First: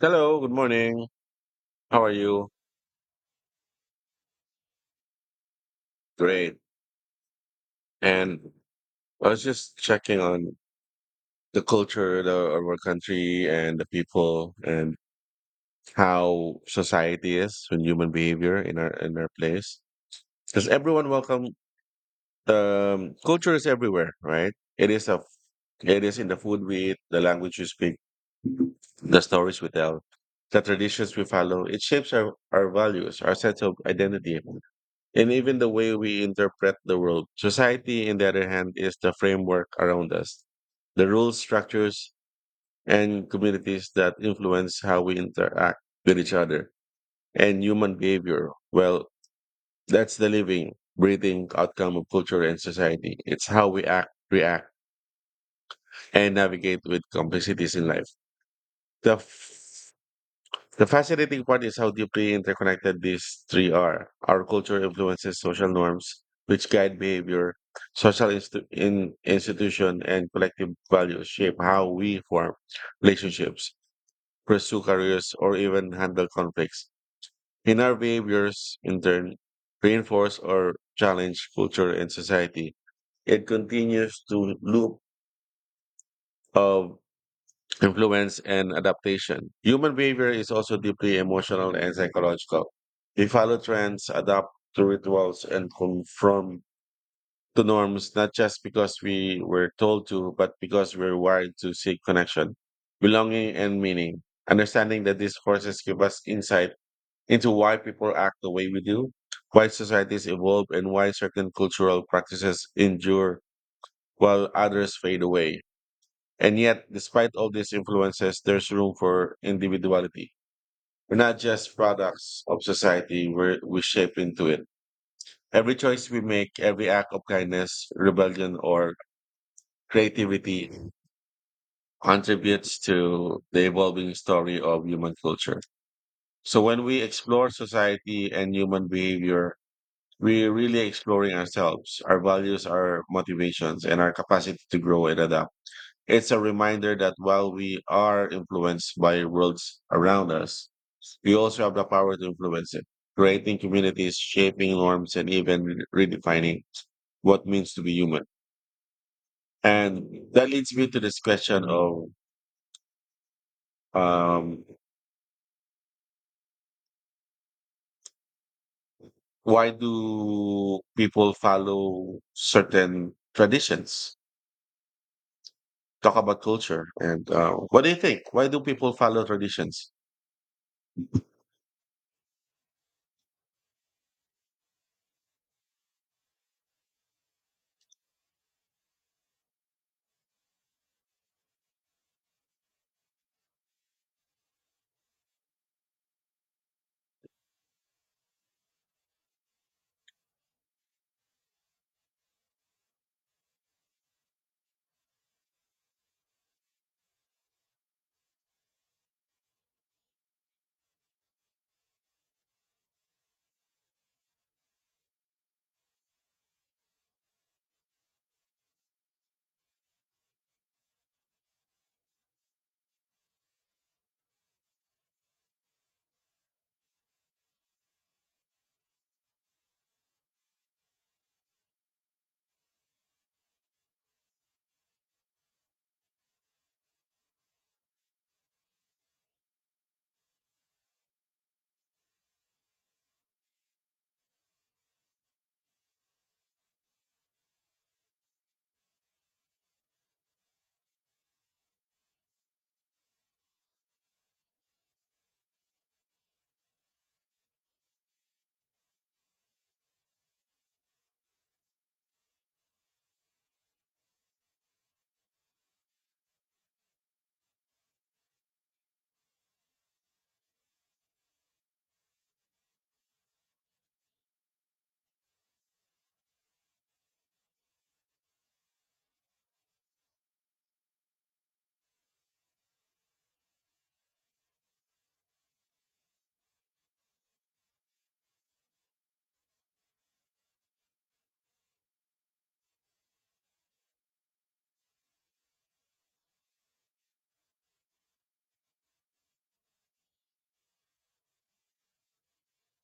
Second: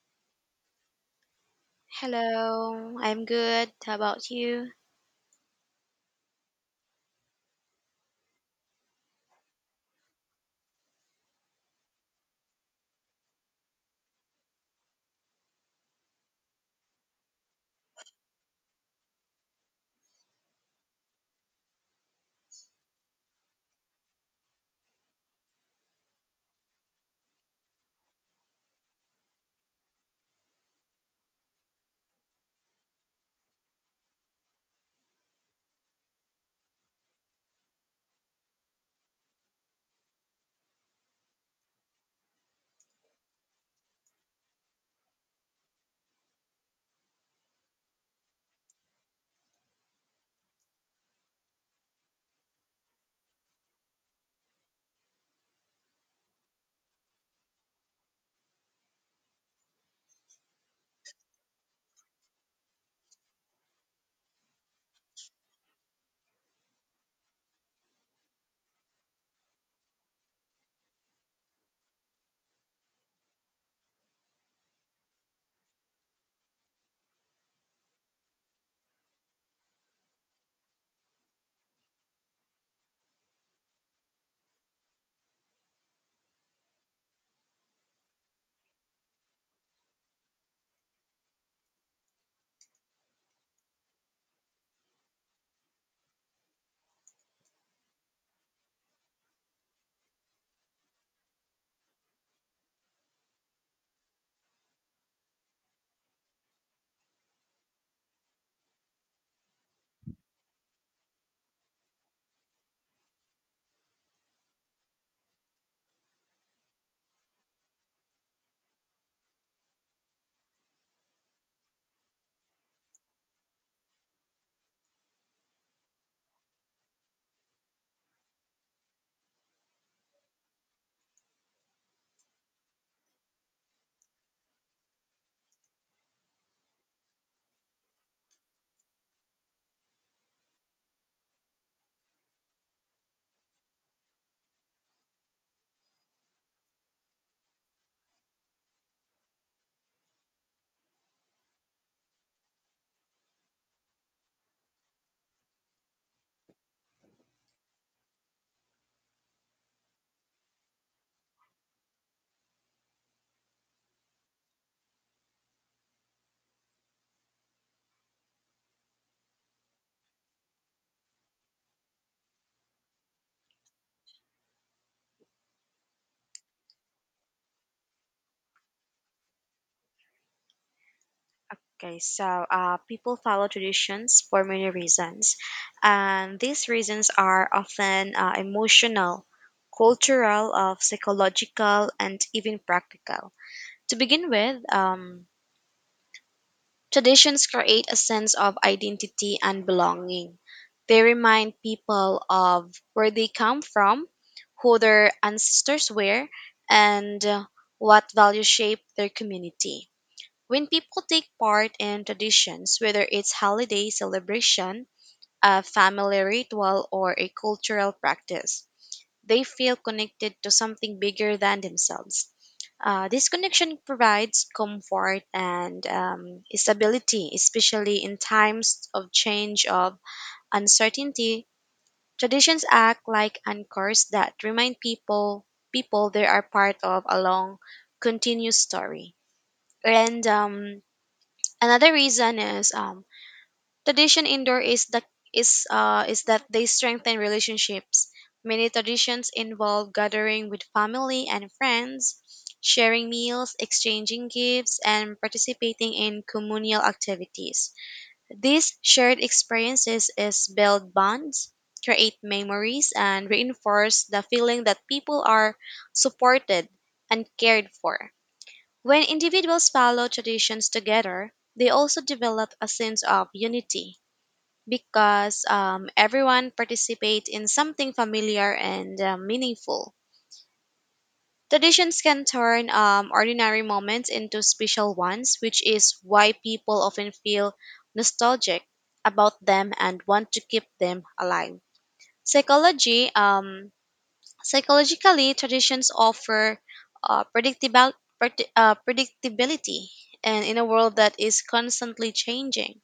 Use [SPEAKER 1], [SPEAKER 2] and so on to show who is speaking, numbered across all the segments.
[SPEAKER 1] Hello, good morning. How are you?
[SPEAKER 2] Hello, I'm good. How about you?
[SPEAKER 1] Great. And I was just checking on of our country and the people, and how society is and human behavior in our place. Because everyone welcome culture is everywhere, right? It is a it is in the food we eat, the language we speak, the stories we tell, the traditions we follow. It shapes our values, our sense of identity. And even the way we interpret the world. Society, on the other hand, is the framework around us, the rules, structures, and communities that influence how we interact with each other and human behavior. Well, that's the living, breathing outcome of culture and society. It's how we act, react, and navigate with complexities in life. The The fascinating part is how deeply interconnected these three are. Our culture influences social norms, which guide behavior, in institution, and collective values shape how we form relationships, pursue careers, or even handle conflicts. In our behaviors, in turn, reinforce or challenge culture and society. It continues to loop of influence, and adaptation. Human behavior is also deeply emotional and psychological. We follow trends, adapt to rituals, and conform to norms, not just because we were told to, but because we're wired to seek connection, belonging, and meaning. Understanding that these forces give us insight into why people act the way we do, why societies evolve, and why certain cultural practices endure while others fade away. And yet, despite all these influences, there's room for individuality. We're not just products of society, we shape into it. Every choice we make, every act of kindness, rebellion, or creativity contributes to the evolving story of human culture. So when we explore society and human behavior, we're really exploring ourselves, our values, our motivations, and our capacity to grow and adapt. It's a reminder that while we are influenced by worlds around us, we also have the power to influence it, creating communities, shaping norms, and even redefining what means to be human. And that leads me to this question of um, why do people follow certain traditions? Talk about culture. And what do you think? Why do people follow traditions?
[SPEAKER 2] Okay, so people follow traditions for many reasons, and these reasons are often emotional, cultural, psychological, and even practical. To begin with, traditions create a sense of identity and belonging. They remind people of where they come from, who their ancestors were, and what values shape their community. When people take part in traditions, whether it's holiday celebration, a family ritual, or a cultural practice, they feel connected to something bigger than themselves. This connection provides comfort and stability, especially in times of change of uncertainty. Traditions act like anchors that remind people they are part of a long, continuous story. And Another reason is tradition indoor is the is that they strengthen relationships. Many traditions involve gathering with family and friends, sharing meals, exchanging gifts, and participating in communal activities. These shared experiences is build bonds, create memories, and reinforce the feeling that people are supported and cared for. When individuals follow traditions together, they also develop a sense of unity because everyone participates in something familiar and meaningful. Traditions can turn ordinary moments into special ones, which is why people often feel nostalgic about them and want to keep them alive. Psychology Psychologically, traditions offer uh, predictable, predictability, and in a world that is constantly changing,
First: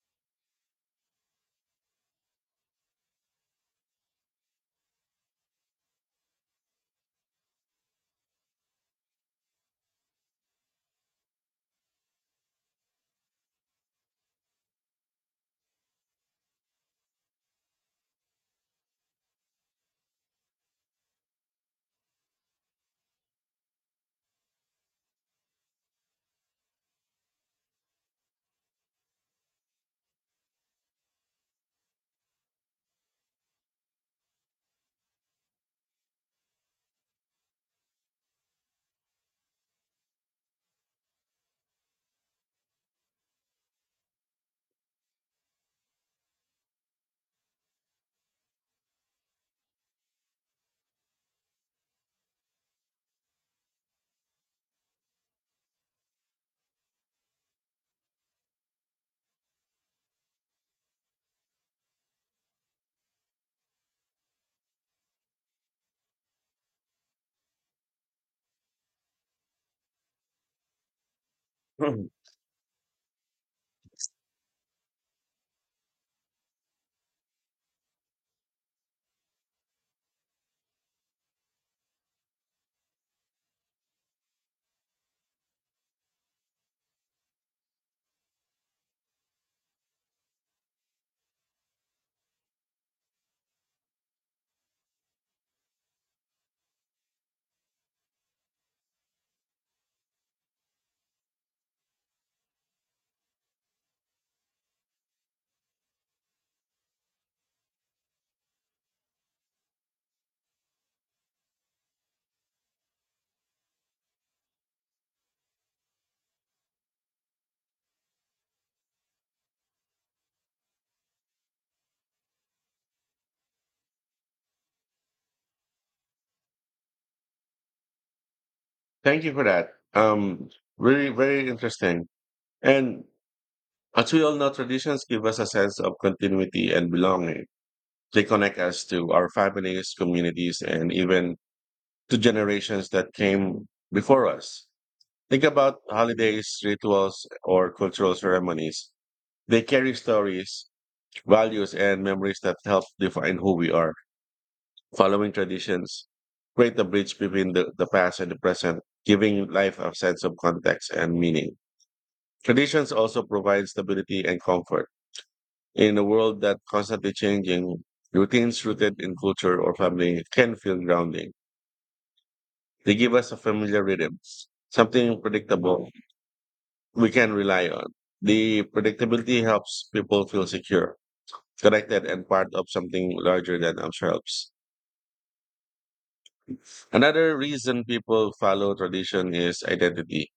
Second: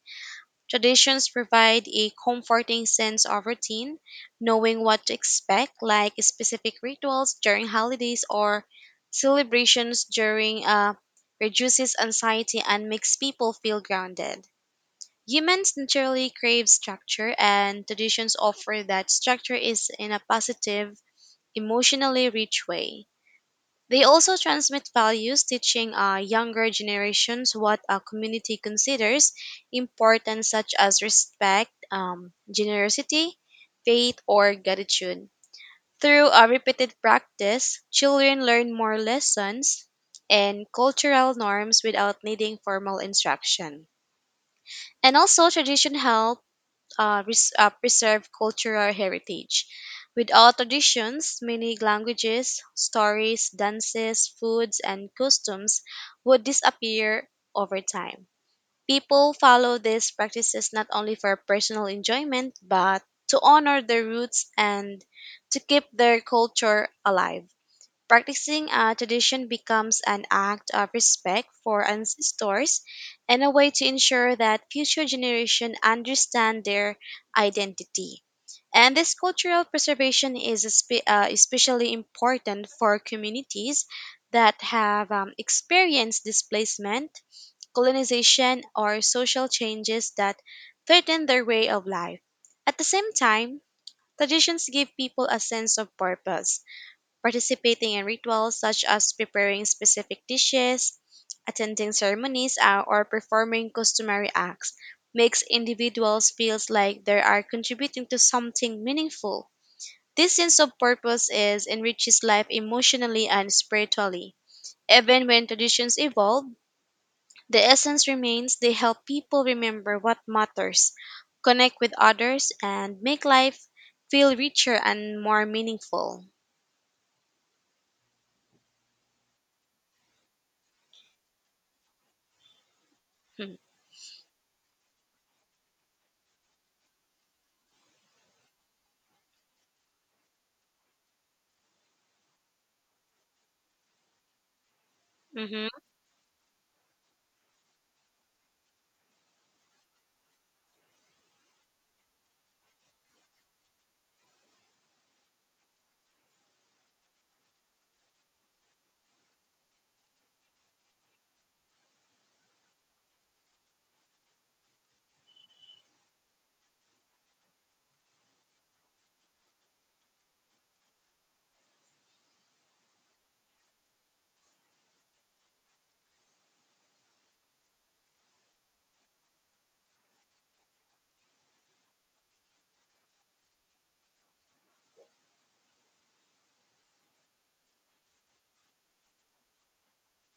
[SPEAKER 2] traditions provide a comforting sense of routine, knowing what to expect, like specific rituals during holidays or celebrations during reduces anxiety and makes people feel grounded. Humans naturally crave structure, and traditions offer that structure is in a positive emotionally rich way. They also transmit values, teaching younger generations what a community considers important, such as respect, generosity, faith, or gratitude. Through a repeated practice, children learn more lessons and cultural norms without needing formal instruction. And also, tradition helps preserve cultural heritage. Without traditions, many languages, stories, dances, foods, and costumes would disappear over time. People follow these practices not only for personal enjoyment, but to honor their roots and to keep their culture alive. Practicing a tradition becomes an act of respect for
[SPEAKER 1] Mhm.
[SPEAKER 2] ancestors and a way to ensure that future generations understand their identity. And this cultural preservation is especially important for communities that have experienced displacement, colonization, or social changes that threaten their way of life. At the same time, traditions give people a sense of purpose participating in rituals such as preparing specific dishes, attending ceremonies, or performing customary acts makes individuals feel like they are contributing to something meaningful. This sense of purpose is enriches life emotionally and spiritually. Even when traditions evolve, the essence remains. They help people remember what matters, connect with others, and make life feel richer and more meaningful.
[SPEAKER 1] Thank you for that. Um, very, very interesting. And as we all know, traditions give us a sense of continuity and belonging. They connect us to our families, communities, and even to generations that came before us. Think about holidays, rituals, or cultural ceremonies. They carry stories, values, and memories that help define who we are. Following traditions create a bridge between the past and the present, giving life a sense of context and meaning. Traditions also provide stability and comfort. In a world that's constantly changing, routines rooted in culture or family can feel grounding. They give us a familiar rhythm, something predictable we can rely on. The predictability helps people feel secure, connected, and part of something larger than themselves. Another reason people follow tradition is identity.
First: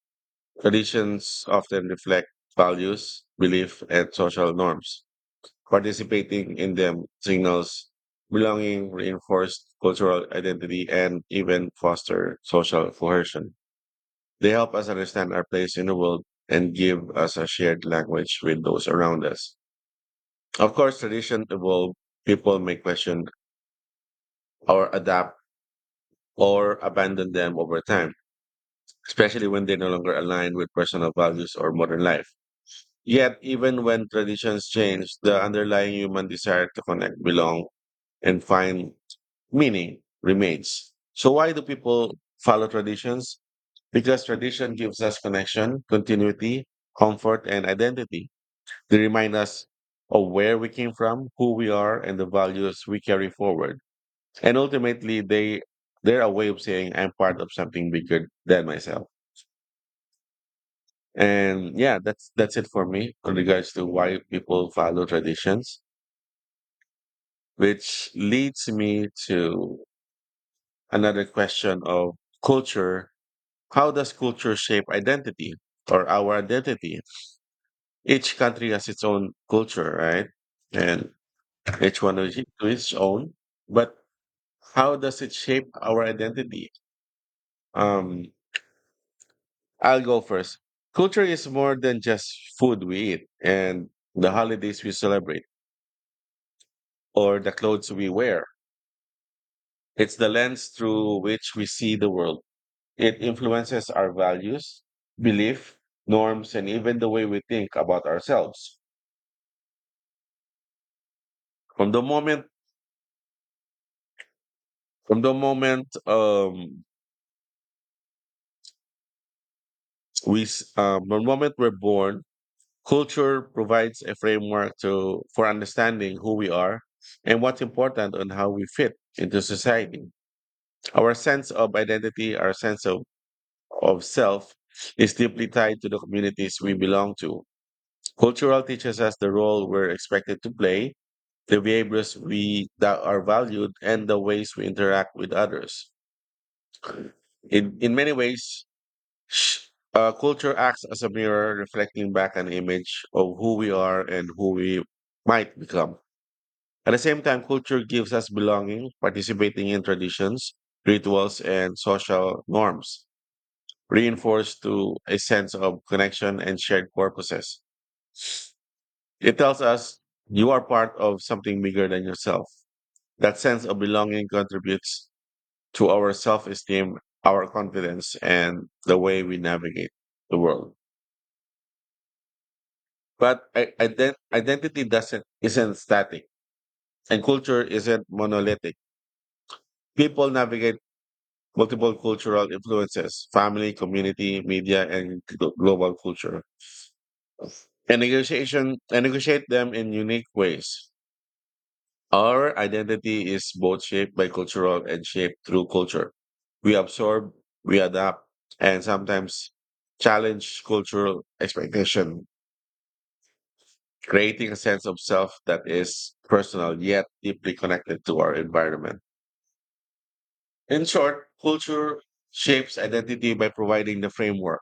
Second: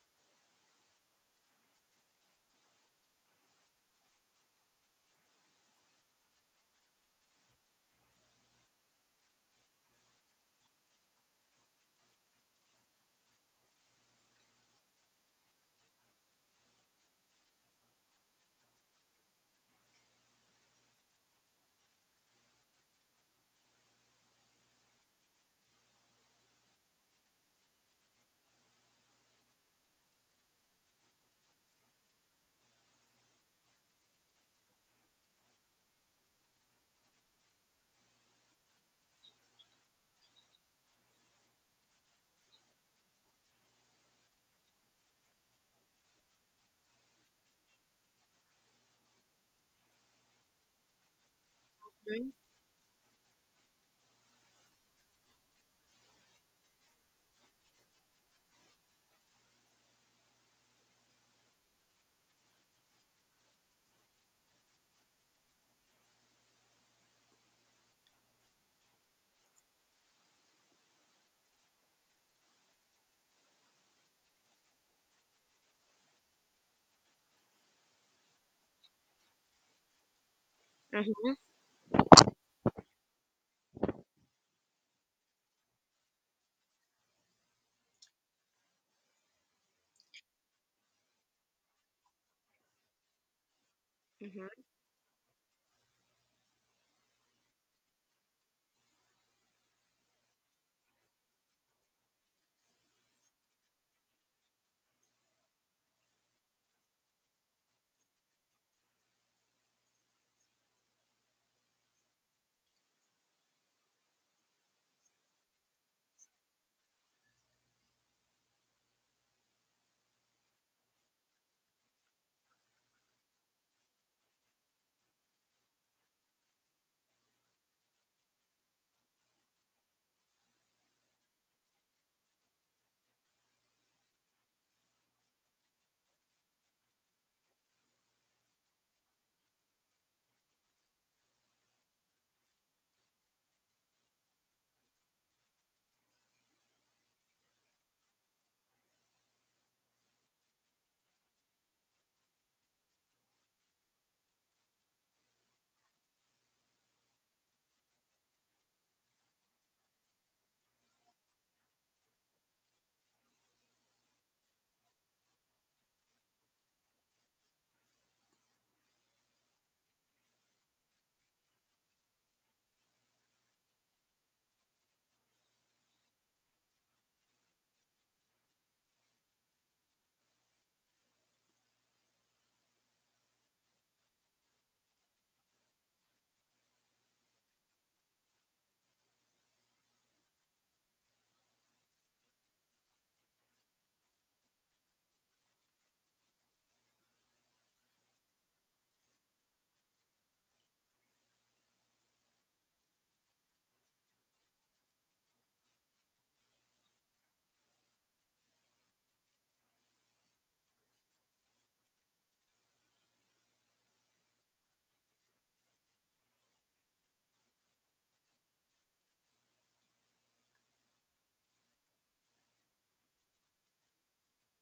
[SPEAKER 1] Traditions often reflect values, belief, and social norms. Participating in them signals belonging, reinforced cultural identity, and even foster social cohesion. They help us understand our place in the world and give us a shared language with those around us. Of course, tradition evolve. People may question or adapt or abandon them over time, especially when they no longer align with personal values or modern life. Yet, even when traditions change, the underlying human desire to connect, belong, and find meaning remains. So why do people follow traditions? Because tradition gives us connection, continuity, comfort, and identity. They remind us of where we came from, who we are, and the
[SPEAKER 2] Mm-hmm.
[SPEAKER 1] values we carry forward. And ultimately, they're a way of saying I'm part of something bigger than myself. And yeah, that's it for me in regards to why people follow traditions, which leads me to another question of culture. How does culture shape identity or our identity? Each country has its own culture, right? And each one is to its own. But how does it shape our identity? Um, I'll go first. Culture is more than just food we eat and the
[SPEAKER 2] Mhm.
[SPEAKER 1] holidays we celebrate or the clothes we wear. It's the lens through which we see the world. It influences our values, belief, norms, and even the way we think about ourselves. From the moment From the moment we, s- from the moment we're born, culture provides a framework to for understanding who we are and what's important and how we fit into society. Our sense of identity, of self, is deeply tied to the communities we belong to. Cultural teaches us the role we're expected to play, the behaviors we that are valued, and the ways we interact with others in many ways. Sh- culture acts as a mirror reflecting back an image of who we are and who we might become. At the same time, culture gives us belonging, participating in traditions, rituals, and social norms, reinforced to a sense of connection and shared purposes. It tells us you are part of something bigger than yourself. That sense of belonging contributes to our self esteem, our confidence, and the way we navigate the world. But identity doesn't isn't static, and culture isn't monolithic. People navigate multiple cultural influences: family, community, media, and global culture, and negotiation and negotiate them in unique ways. Our identity is both shaped by cultural and shaped through culture. We absorb, we adapt, and sometimes challenge cultural expectation, creating a sense of self that is personal yet deeply connected to our environment. In short, culture shapes identity by providing the framework,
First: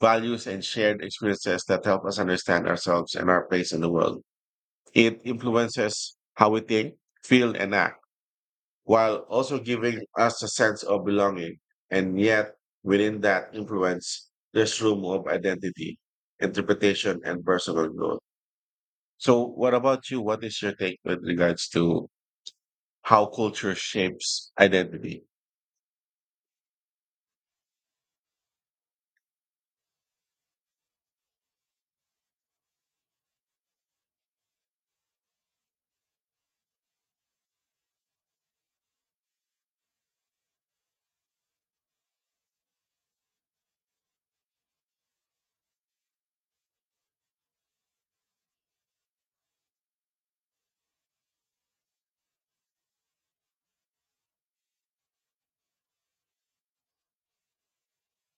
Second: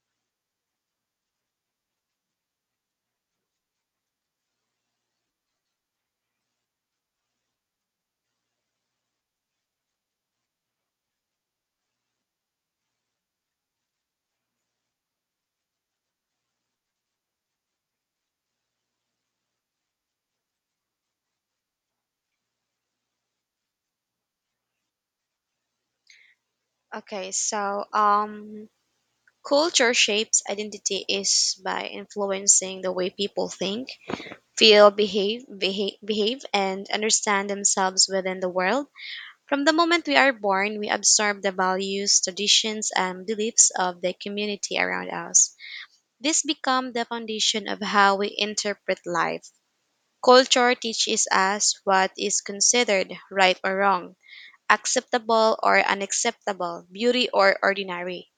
[SPEAKER 1] values, and shared experiences that help us understand ourselves and our place in the world. It influences how we think, feel, and act, while also giving us a sense of belonging. And yet, within that influence, there's room of identity, interpretation, and personal growth. So, what about you? What is your take with regards to how culture shapes identity?
[SPEAKER 2] Okay, so um, Culture shapes identity is by influencing the way people think, feel, behave, and understand themselves within the world. From the moment we are born, we absorb the values, traditions, and beliefs of the community around us. This becomes the foundation of how we interpret life. Culture teaches us what is considered right or wrong, acceptable or unacceptable, beauty or ordinary.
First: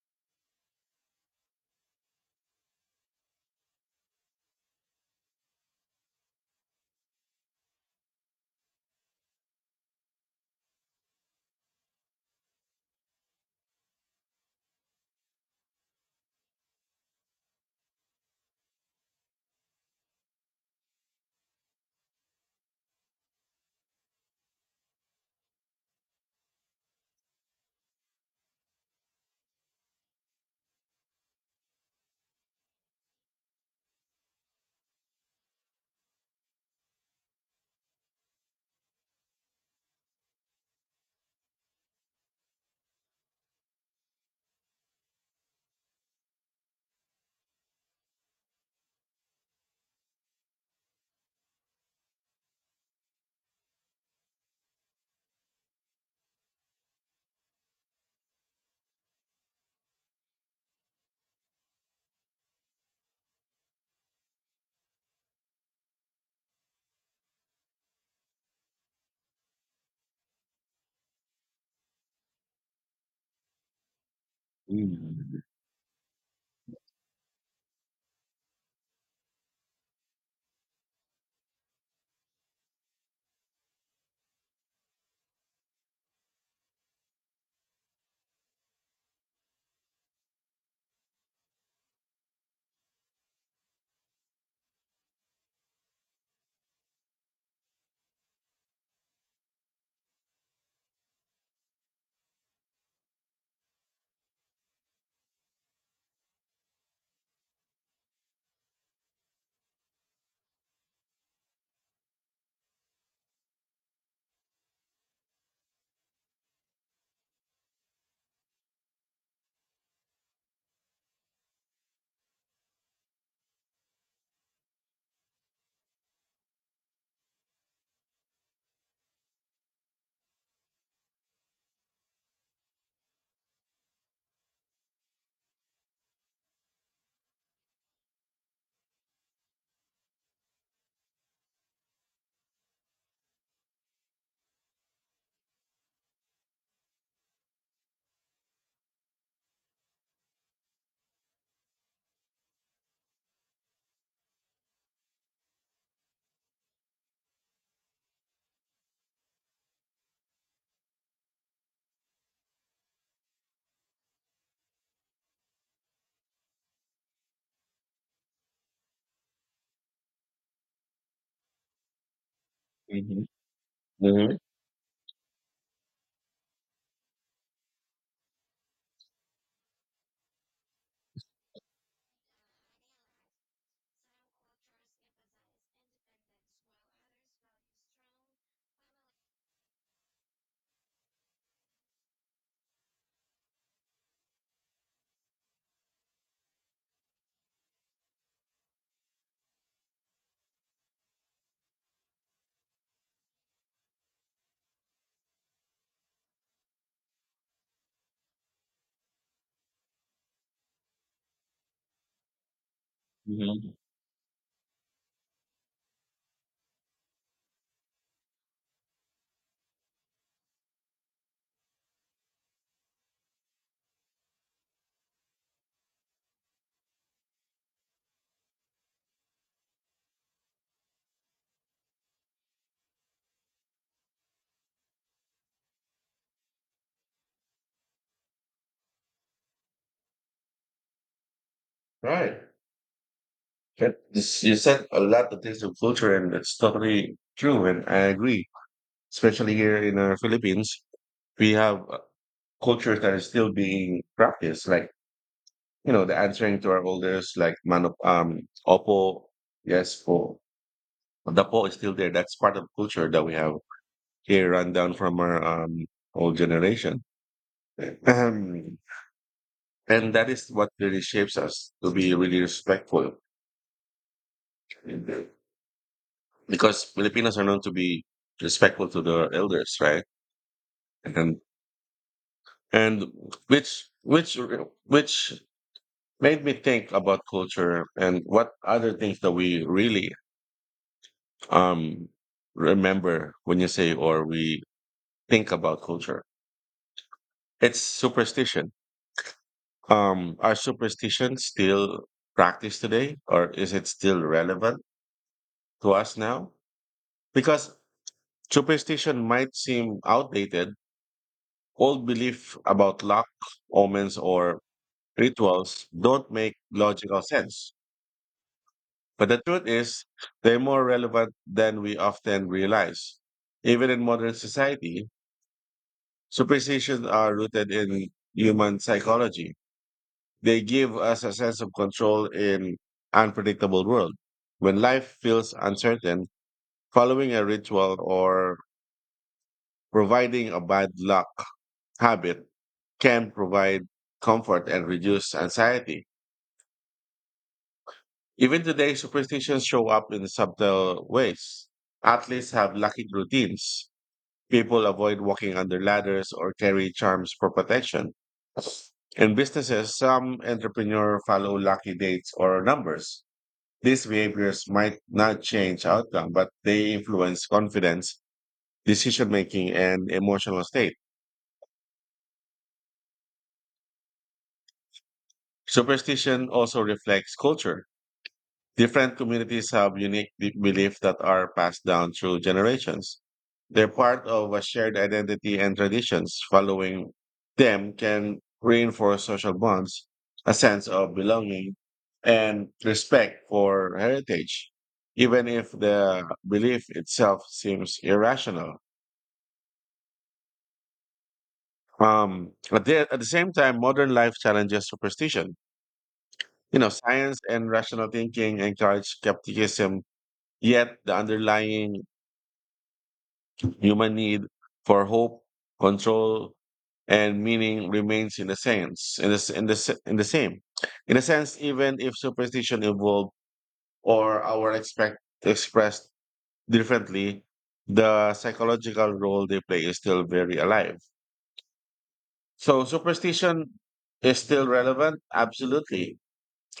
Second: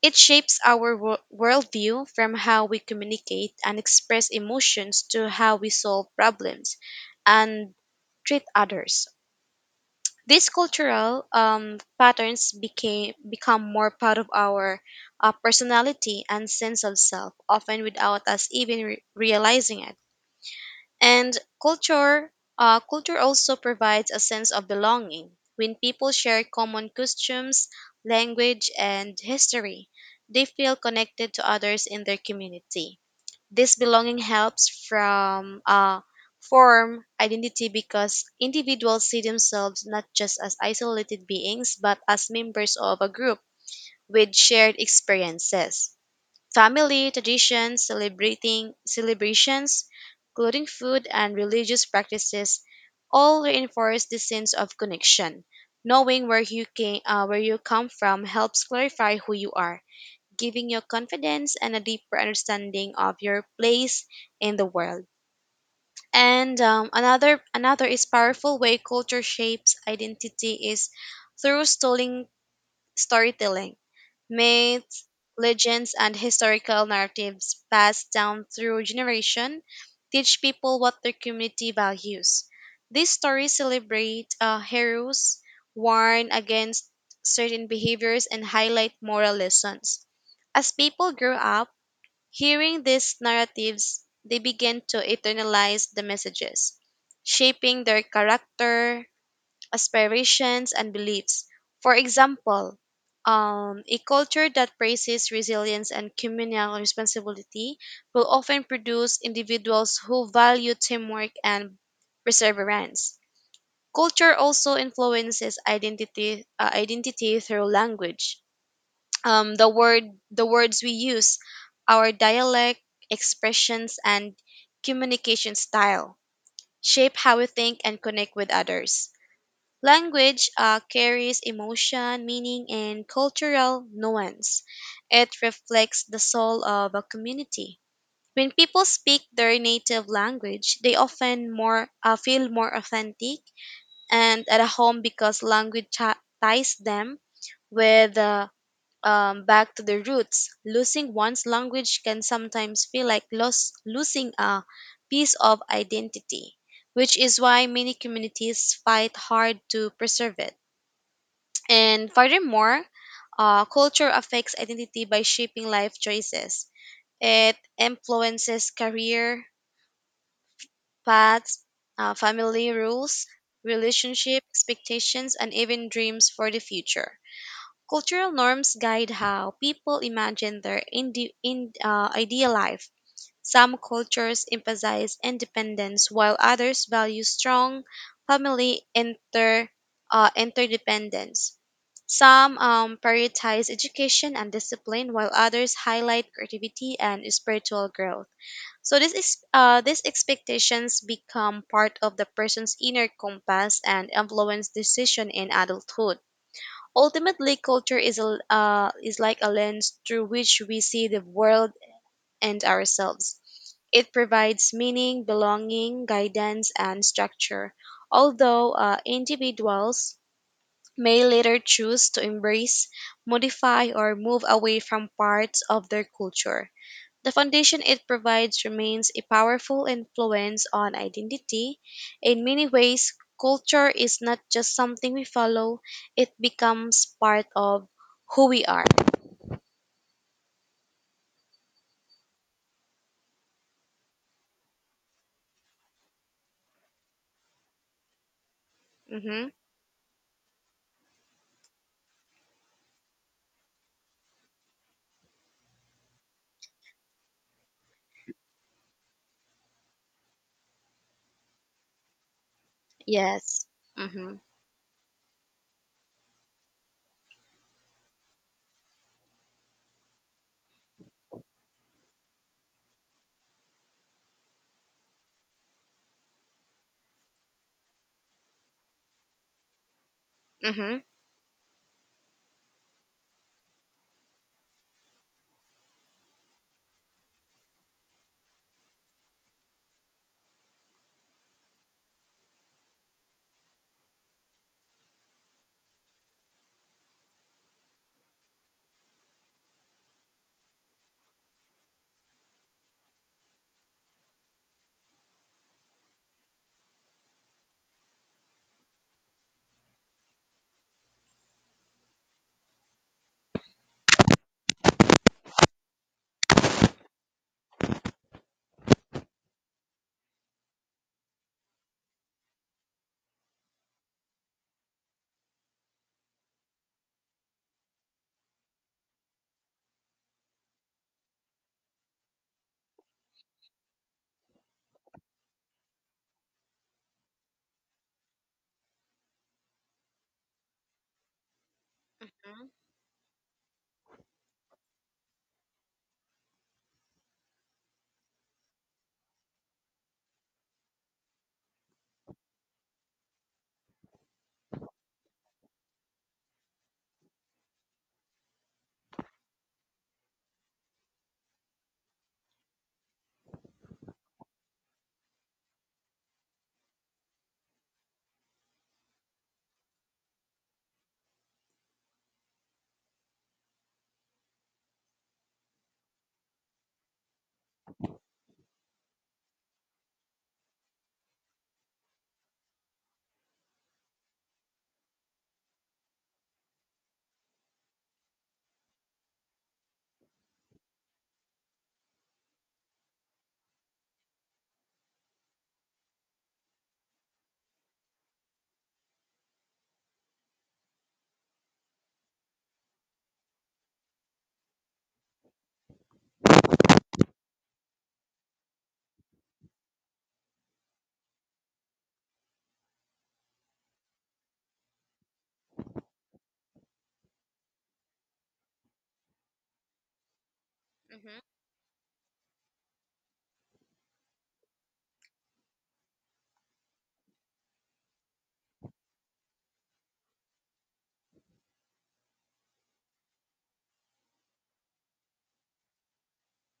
[SPEAKER 2] It shapes our worldview from how we communicate and express emotions to how we solve problems and treat others. These cultural patterns became become more part of our personality and sense of self, often without us even realizing it. And culture, culture also provides a sense of belonging. When people share common customs, language, and history, they feel connected to others in their community. This belonging helps from form identity because individuals see themselves not just as isolated beings but as members of a group with shared experiences. Family traditions, celebrating celebrations, including food, and religious practices all reinforce the sense of connection. Knowing where you where you come from helps clarify who you are, giving you confidence and a deeper understanding of your place in the world. And another Another is powerful way culture shapes identity is through storing storytelling, myths,
[SPEAKER 1] Mm-hmm.
[SPEAKER 2] legends, and historical narratives passed down through generation teach people what their community values. These stories celebrate heroes, warn against certain behaviors, and highlight moral lessons. As people grow up, hearing these narratives, they begin to internalize the messages, shaping their character, aspirations, and beliefs. For example, a culture that praises resilience and communal responsibility will often produce individuals who value teamwork and perseverance. Culture also identity through language. Um, the word, the words we use, our dialect, expressions, and communication style shape how we think and connect with others. Language carries emotion, meaning, and cultural nuance. It reflects the soul of a community. When people speak their native language, they often more feel more authentic and at a home because ties them with back to their roots. Losing one's language can sometimes feel like loss, losing a piece of identity, which is why many communities fight hard to preserve it. And furthermore, culture affects identity by shaping life choices. It influences career paths, family
[SPEAKER 1] Mm-hmm.
[SPEAKER 2] rules, relationship expectations, and even dreams for the future. Cultural norms guide how people imagine their ideal life. Some cultures emphasize independence, while others value strong family inter, interdependence. Some prioritize education and discipline, while others highlight creativity and spiritual growth. So this is These expectations become part of the person's inner compass and influence decision in adulthood. Ultimately, culture is like a lens through which we see the world and ourselves.
[SPEAKER 1] Hmm.
[SPEAKER 2] It provides meaning, belonging, guidance, and structure. Although individuals may later choose to embrace, modify, or move away from parts of their culture. The foundation it provides remains a powerful influence on identity. In many ways, culture is not just something we follow, it becomes part of who we are.
[SPEAKER 1] Right. You said a lot of things of culture, and it's totally true. And I agree,
[SPEAKER 2] Mm-hmm.
[SPEAKER 1] especially here in our Philippines, we have cultures that are still being practiced, like you know, the answering to our elders, like man, opo, yes, po, the po is still there. That's part of culture that we have
[SPEAKER 2] Yes. Mm-hmm.
[SPEAKER 1] here, run down from our old generation. And that is what really shapes us to be really respectful because Filipinos are known to be respectful to their elders, right?
[SPEAKER 2] Mm-hmm.
[SPEAKER 1] And and which which which made me think about culture and what other things that we really um remember when you say or we think about culture. It's superstition. Are superstitions still practiced today, or is it still relevant to us now? Because superstition might seem outdated. Old belief about luck, omens, or rituals don't make logical sense. But the truth is, they're more relevant than we often realize. Even in modern society, superstitions are rooted in human psychology. They give us a sense of control in unpredictable world. When life feels uncertain, following a ritual or providing a bad luck habit
[SPEAKER 2] Mm-hmm.
[SPEAKER 1] can provide comfort and reduce anxiety. Even today, superstitions show up in subtle ways. Athletes have lucky routines. People avoid walking under ladders or carry charms for protection. In businesses, some entrepreneurs follow lucky dates or numbers. These behaviors might not change outcome, but they influence confidence, decision making, and emotional state. Superstition also reflects culture. Different communities have unique deep beliefs that are passed down through generations. They're part of a shared identity and traditions. Following them can reinforce social bonds, a sense of belonging, and respect for heritage, even if the belief itself seems irrational. But there, at the same time, modern life challenges superstition. You know, science and rational thinking encourage skepticism, yet the underlying human need for hope, control, and meaning remains in the sense, in the, s- in the, s- in the same. In a
[SPEAKER 2] Mm-hmm.
[SPEAKER 1] sense, even if superstition evolved or our expect expressed differently, the psychological role they play is still very alive. So superstition is still relevant, absolutely,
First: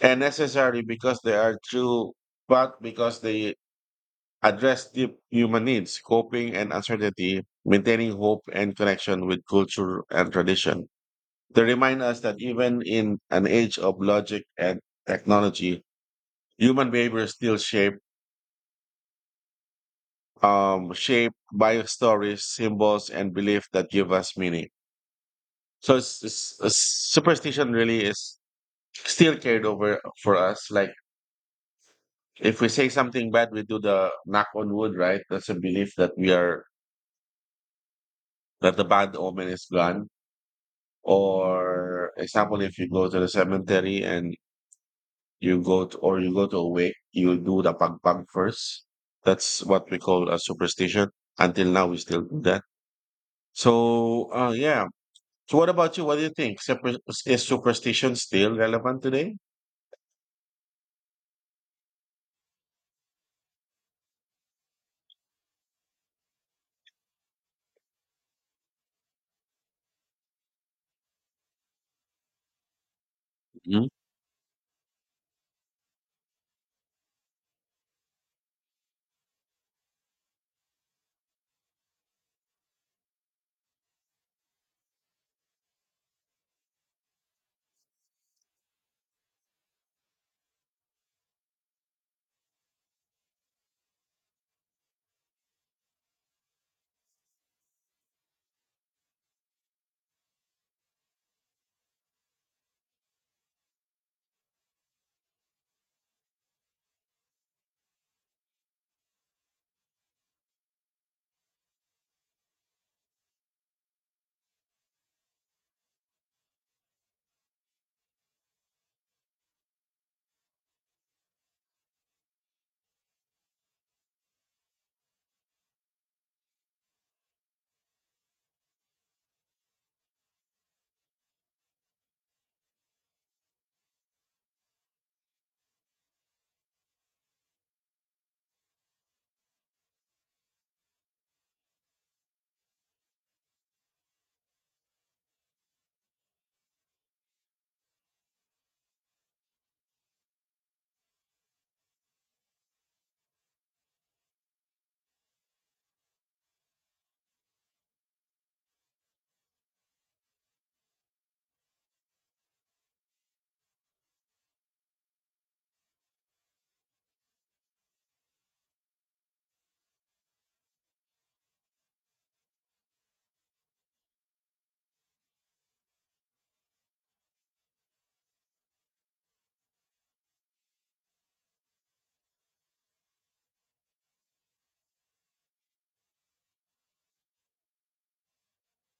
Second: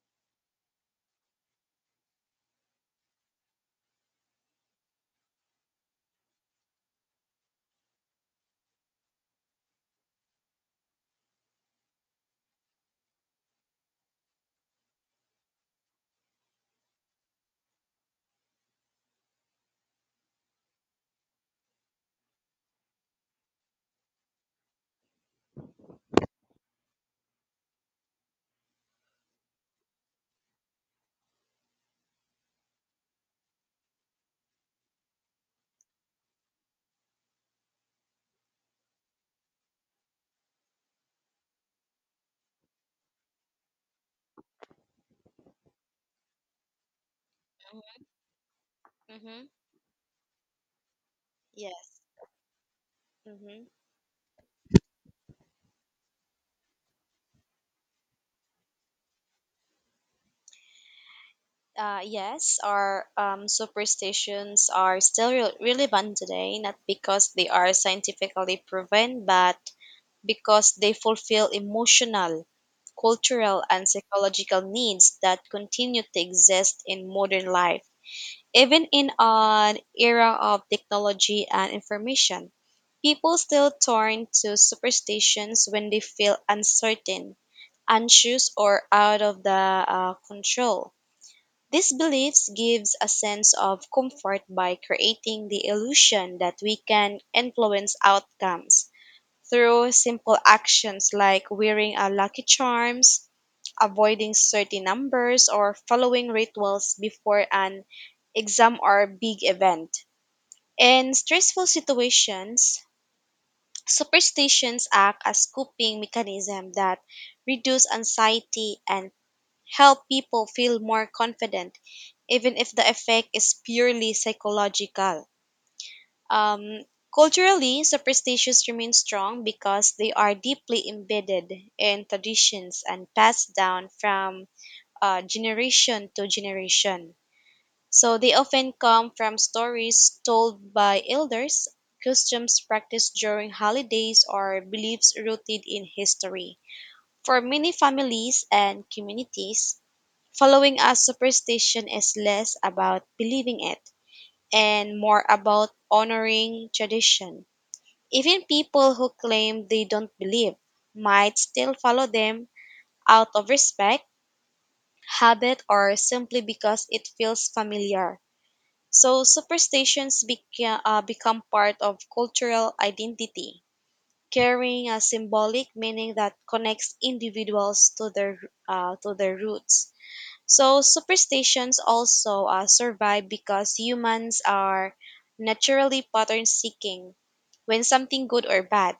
[SPEAKER 1] and necessary because they are true, but because they address deep human needs, coping and uncertainty, maintaining hope and connection with culture and tradition. They remind us that even in an age of logic and technology, human behavior is still shaped by stories, symbols, and belief that give us meaning. So superstition really is still carried over for us. Like if we say something bad, we do the knock on wood, right? That's a belief that we are that the bad omen is gone. Or example, if you go to the cemetery and you go to a wake, you do the
[SPEAKER 2] Mm-hmm.
[SPEAKER 1] pagpag first.
[SPEAKER 2] Mm-hmm.
[SPEAKER 1] That's what we call a superstition. Until now, we
[SPEAKER 2] Yes.
[SPEAKER 1] still do that.
[SPEAKER 2] Mm-hmm.
[SPEAKER 1] So, yeah. So, what about you? What do you think? Is superstition still relevant today?
[SPEAKER 2] Yes, our superstitions are still relevant today, not because they are scientifically proven, but because they fulfill emotional, cultural, and
[SPEAKER 1] Hmm.
[SPEAKER 2] psychological needs that continue to exist in modern life. Even in an era of technology and information, people still turn to superstitions when they feel uncertain, anxious, or out of the control these beliefs gives a sense of comfort by creating the illusion that we can influence outcomes through simple actions like wearing a lucky charms, avoiding certain numbers or following rituals before an exam or big event. In stressful situations, superstitions act as coping mechanism that reduce anxiety and help people feel more confident even if the effect is purely psychological. Um, Culturally, superstitions remain strong because they are deeply embedded in traditions and passed down from generation to generation. So they often come from stories told by elders, customs practiced during holidays, or beliefs rooted in history. For many families and communities, following a superstition is less about believing it and more about honoring tradition. Even people who claim they don't believe might still follow them out of respect, habit, or simply because it feels familiar. So, become part of cultural identity, carrying a symbolic meaning that connects individuals to to their roots. So superstitions also survive because humans are naturally pattern seeking. When something good or bad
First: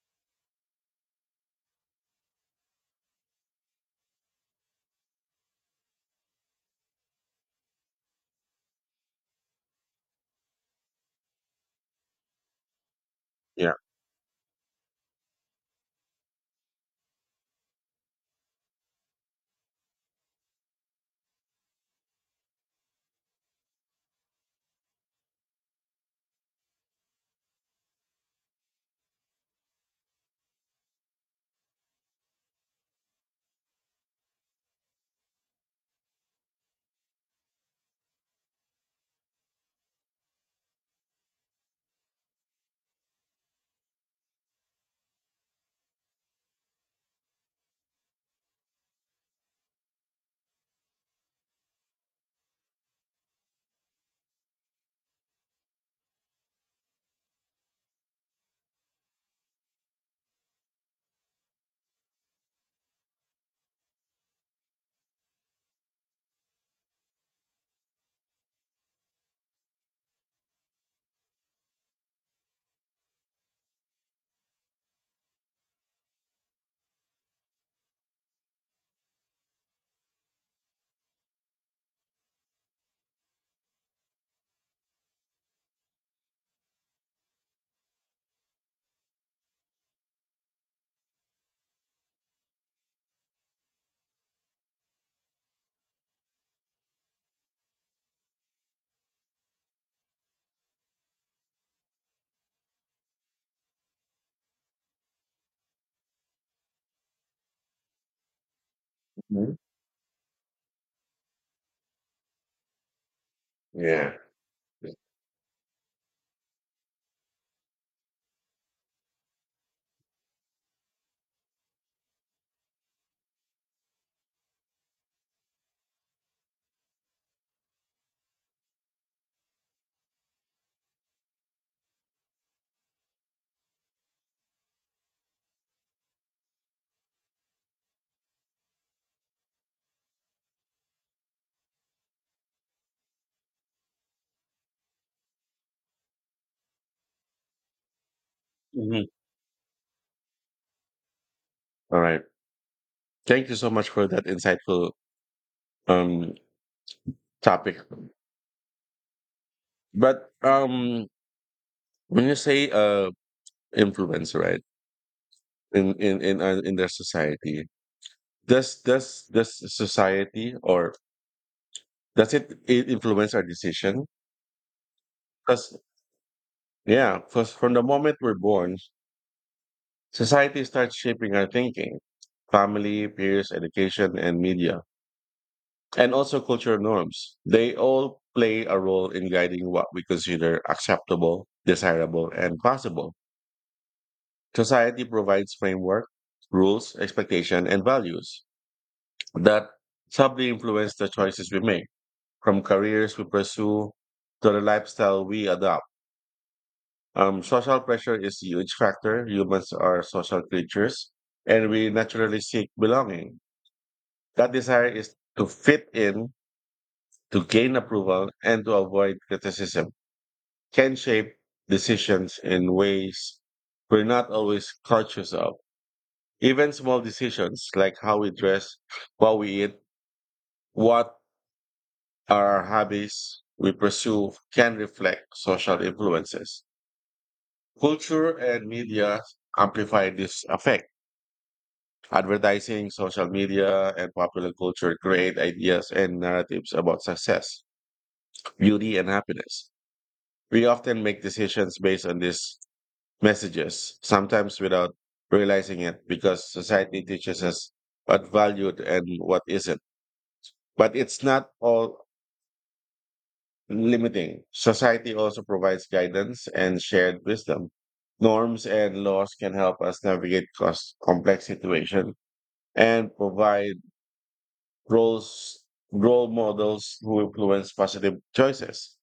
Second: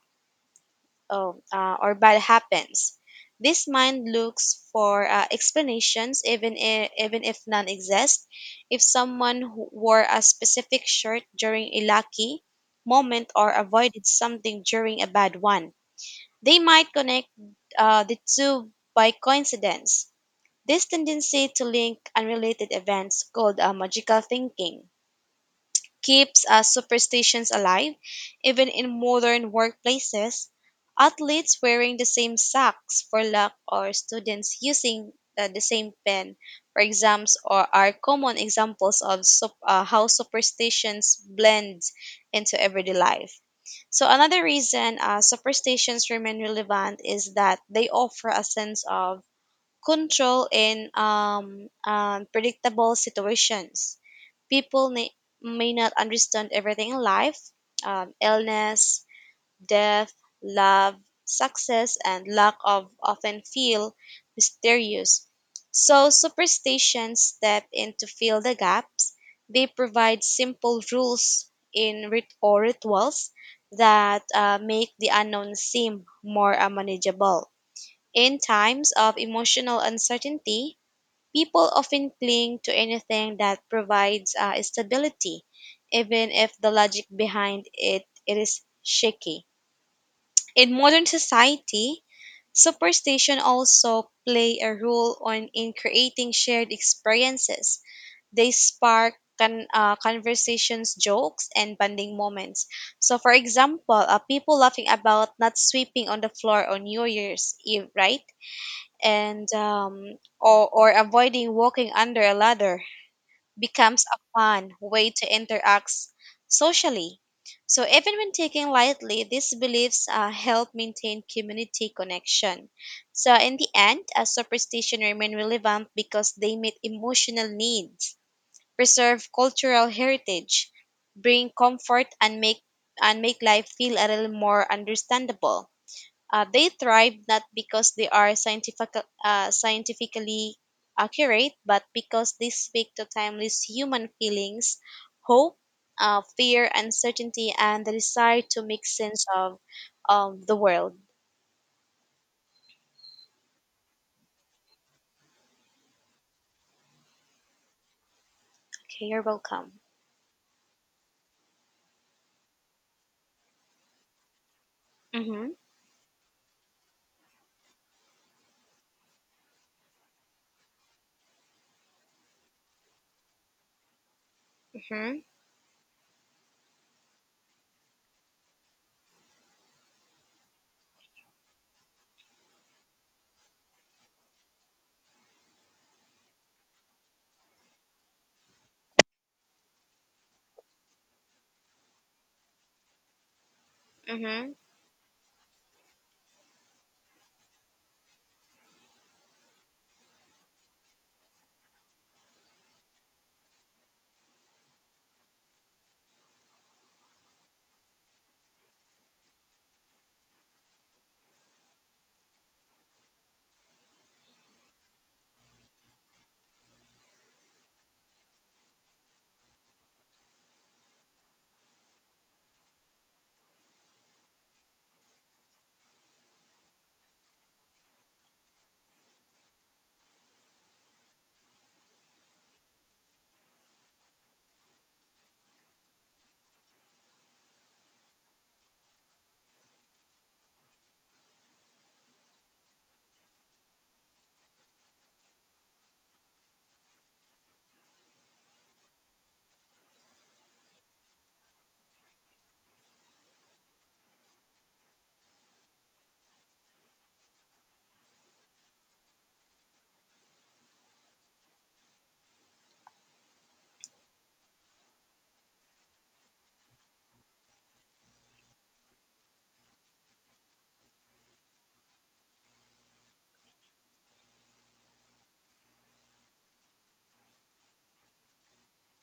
[SPEAKER 2] oh, uh, or bad happens, this mind looks for explanations, even if none exist. If someone who wore a specific shirt during a lucky moment or
[SPEAKER 1] Yeah.
[SPEAKER 2] avoided something during a bad one, they might connect the two by coincidence this tendency to link unrelated events, called magical thinking, keeps superstitions alive even in modern workplaces. Athletes wearing the same socks for luck or students using the same pen for exams or are common examples of how superstitions blend into everyday life. So another reason superstitions remain relevant is that they offer a sense of control in predictable situations. People may, may not understand everything in life illness, death, love, success, and lack of often feel mysterious. So, superstitions step in to fill the gaps. They provide simple rules in rit- or rituals that make the unknown seem more manageable. In times of emotional uncertainty, people often cling to anything that provides stability, even if the logic behind it is shaky. In modern society, superstition also play a role on in creating shared experiences. They spark conversations, jokes, and bonding moments. So, for example, people laughing about not sweeping on the floor on New Year's Eve, right? and
[SPEAKER 1] Mhm.
[SPEAKER 2] or, avoiding walking under a ladder becomes
[SPEAKER 1] Yeah.
[SPEAKER 2] a fun way to interact socially. So even when taken lightly, these beliefs help maintain community connection. So in the end, a superstition remain relevant because they meet emotional needs, preserve cultural heritage, bring comfort, and make life feel a little more understandable. They thrive not because they are scientifically accurate, but because they speak to timeless human feelings, hope, fear, uncertainty, and the desire to make
[SPEAKER 1] Mhm.
[SPEAKER 2] sense of the world.
[SPEAKER 1] All right. Thank you so much for that insightful um topic.
[SPEAKER 2] Okay, you're welcome.
[SPEAKER 1] But when you say influence, right?
[SPEAKER 2] Mm-hmm,
[SPEAKER 1] In in their society. Does society or it influence our decision?
[SPEAKER 2] mm-hmm,
[SPEAKER 1] Because yeah, because from the moment we're born, society starts shaping our thinking. Family, peers, education, and media, and also cultural norms. They all play a role in guiding what we consider acceptable, desirable, and possible.
[SPEAKER 2] mm-hmm,
[SPEAKER 1] Society provides framework, rules, expectation, and values that subtly influence the choices we make from careers we pursue to the lifestyle we adopt. Social pressure is a huge factor. Humans are social creatures and we naturally seek belonging. That desire is to fit in, to gain approval, and to avoid criticism, can shape decisions in ways we're not always conscious of. Even small decisions like how we dress, what we eat, what are our hobbies we pursue can reflect social influences. Culture and media amplify this effect. Advertising, social media, and popular culture create ideas and narratives about success, beauty, and happiness. We often make decisions based on these messages, sometimes without realizing it, because society teaches us what valued and what isn't. But it's not all limiting. Society also provides guidance and shared wisdom norms and laws can help us navigate cost complex situations and provide roles role models who influence positive choices.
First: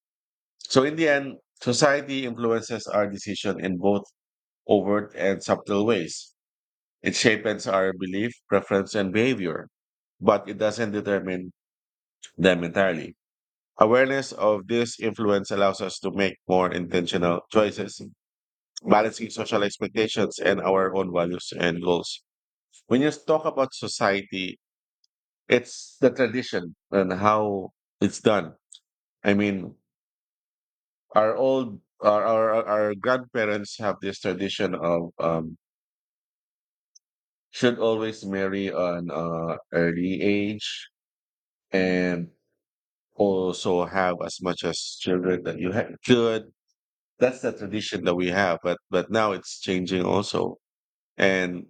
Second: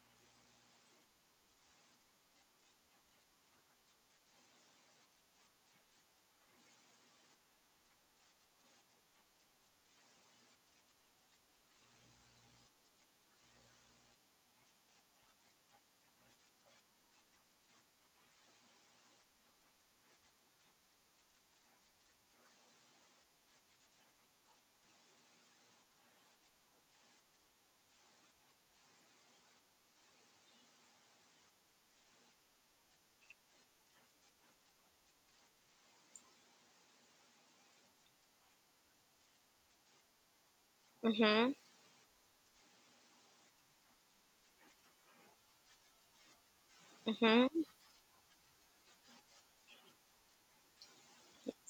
[SPEAKER 1] So in the end, society influences our decision in both overt and subtle ways. It shapes our belief, preference, and behavior, but it doesn't determine them entirely. Awareness of this influence allows us to make more intentional choices, balancing social expectations and our own values and goals. When you talk about society it's the tradition and how it's done. I mean, our grandparents have this tradition of should always marry on early age
[SPEAKER 2] mm-hmm,
[SPEAKER 1] and also have as much as children that could. That's the
[SPEAKER 2] mm-hmm,
[SPEAKER 1] tradition that we have, but now it's changing also. And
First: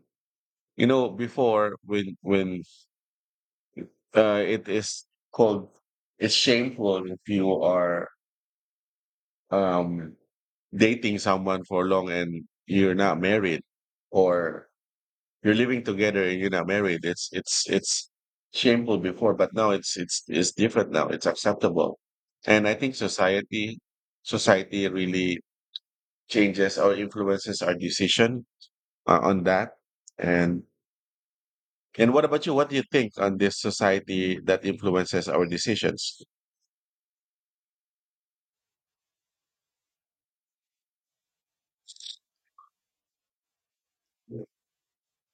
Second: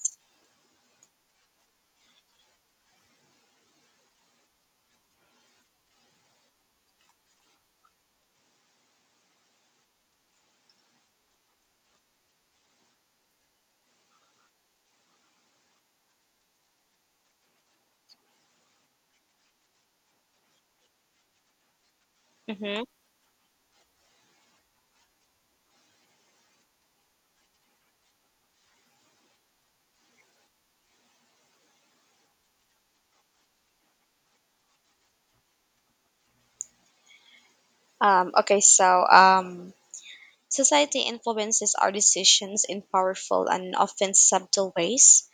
[SPEAKER 1] you know, before when it is called, it's shameful if you are um, dating someone for long and you're not married, or you're living together and you're not married. It's shameful before, but now it's different now. It's acceptable, and I
[SPEAKER 2] mm-hmm.
[SPEAKER 1] think society really changes or influences our decision on that. And what about you? What do you think on this society that influences our decisions?
[SPEAKER 2] Um, okay, so um, Society influences our decisions in powerful and often subtle ways,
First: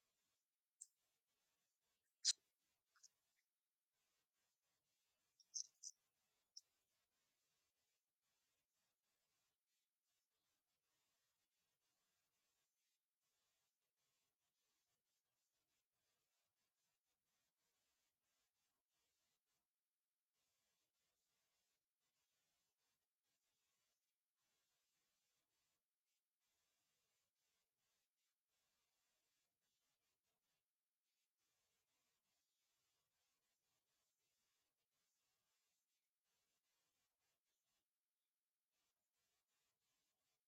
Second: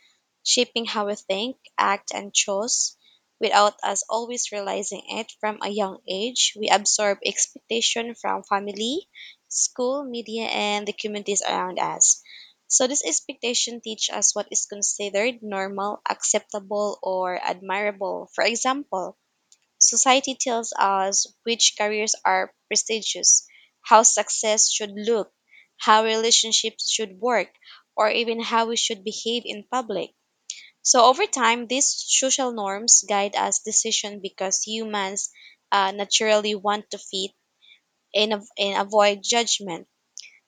[SPEAKER 2] shaping how we think, act, and choose. Without us always realizing it from a young age, we absorb expectation from family, school, media, and the communities around us. So this expectation teach us what is considered normal, acceptable, or admirable. For example, society tells us which careers are prestigious, how success should look, how relationships should work, or even how we should behave in public. So over time, these social norms guide us decision because humans naturally want to fit and avoid judgment.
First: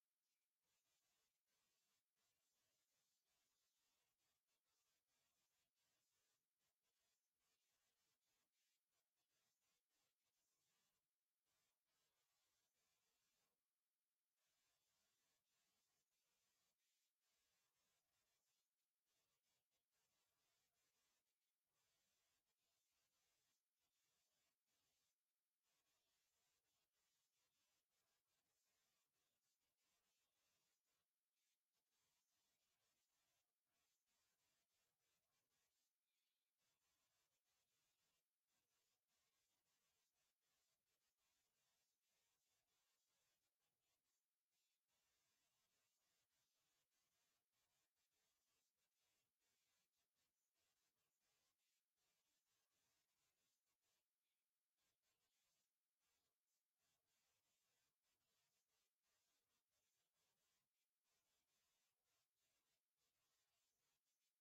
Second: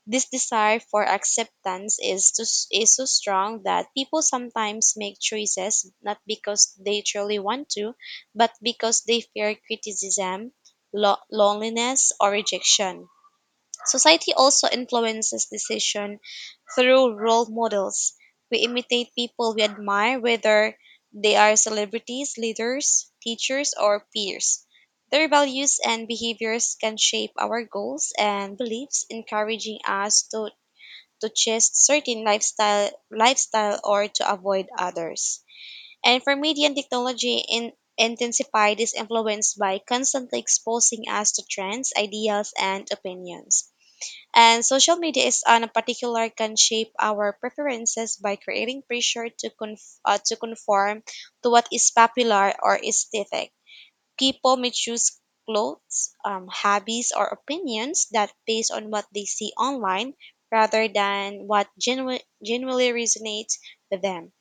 [SPEAKER 2] This desire for acceptance is to, is so strong that people sometimes make choices not because they truly want to, but because they fear criticism, loneliness, or rejection. Society also influences decision through role models. We imitate people we admire, whether they are celebrities, leaders, teachers, or peers. Their values and behaviors can shape our goals and beliefs, encouraging to chase certain lifestyle or to avoid others. And for media and technology in intensified is influenced by constantly exposing us to trends, ideas, and opinions. And social media is on a particular can shape our preferences by creating pressure to conform to what is popular or aesthetic. People may choose clothes, hobbies, or opinions that based on what they see online rather than what genuinely resonates with them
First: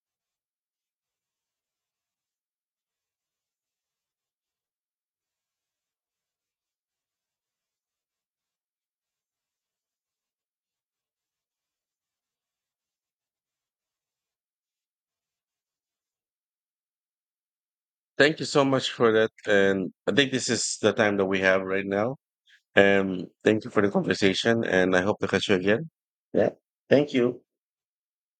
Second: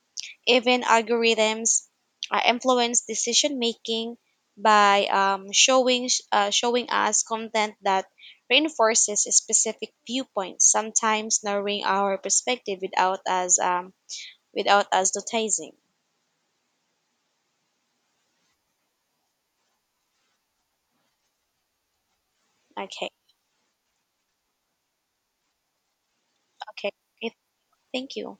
[SPEAKER 2] even algorithms influence decision making by showing us content that reinforces specific viewpoints, sometimes narrowing our perspective without us without us noticing.
[SPEAKER 1] Thank you so much for that. And I think this is the time that we have right now.
[SPEAKER 2] Okay,
[SPEAKER 1] Thank you for the conversation, and I hope to catch you again. Yeah,
[SPEAKER 2] okay,
[SPEAKER 1] thank
[SPEAKER 2] okay.
[SPEAKER 1] you.
[SPEAKER 2] Thank you.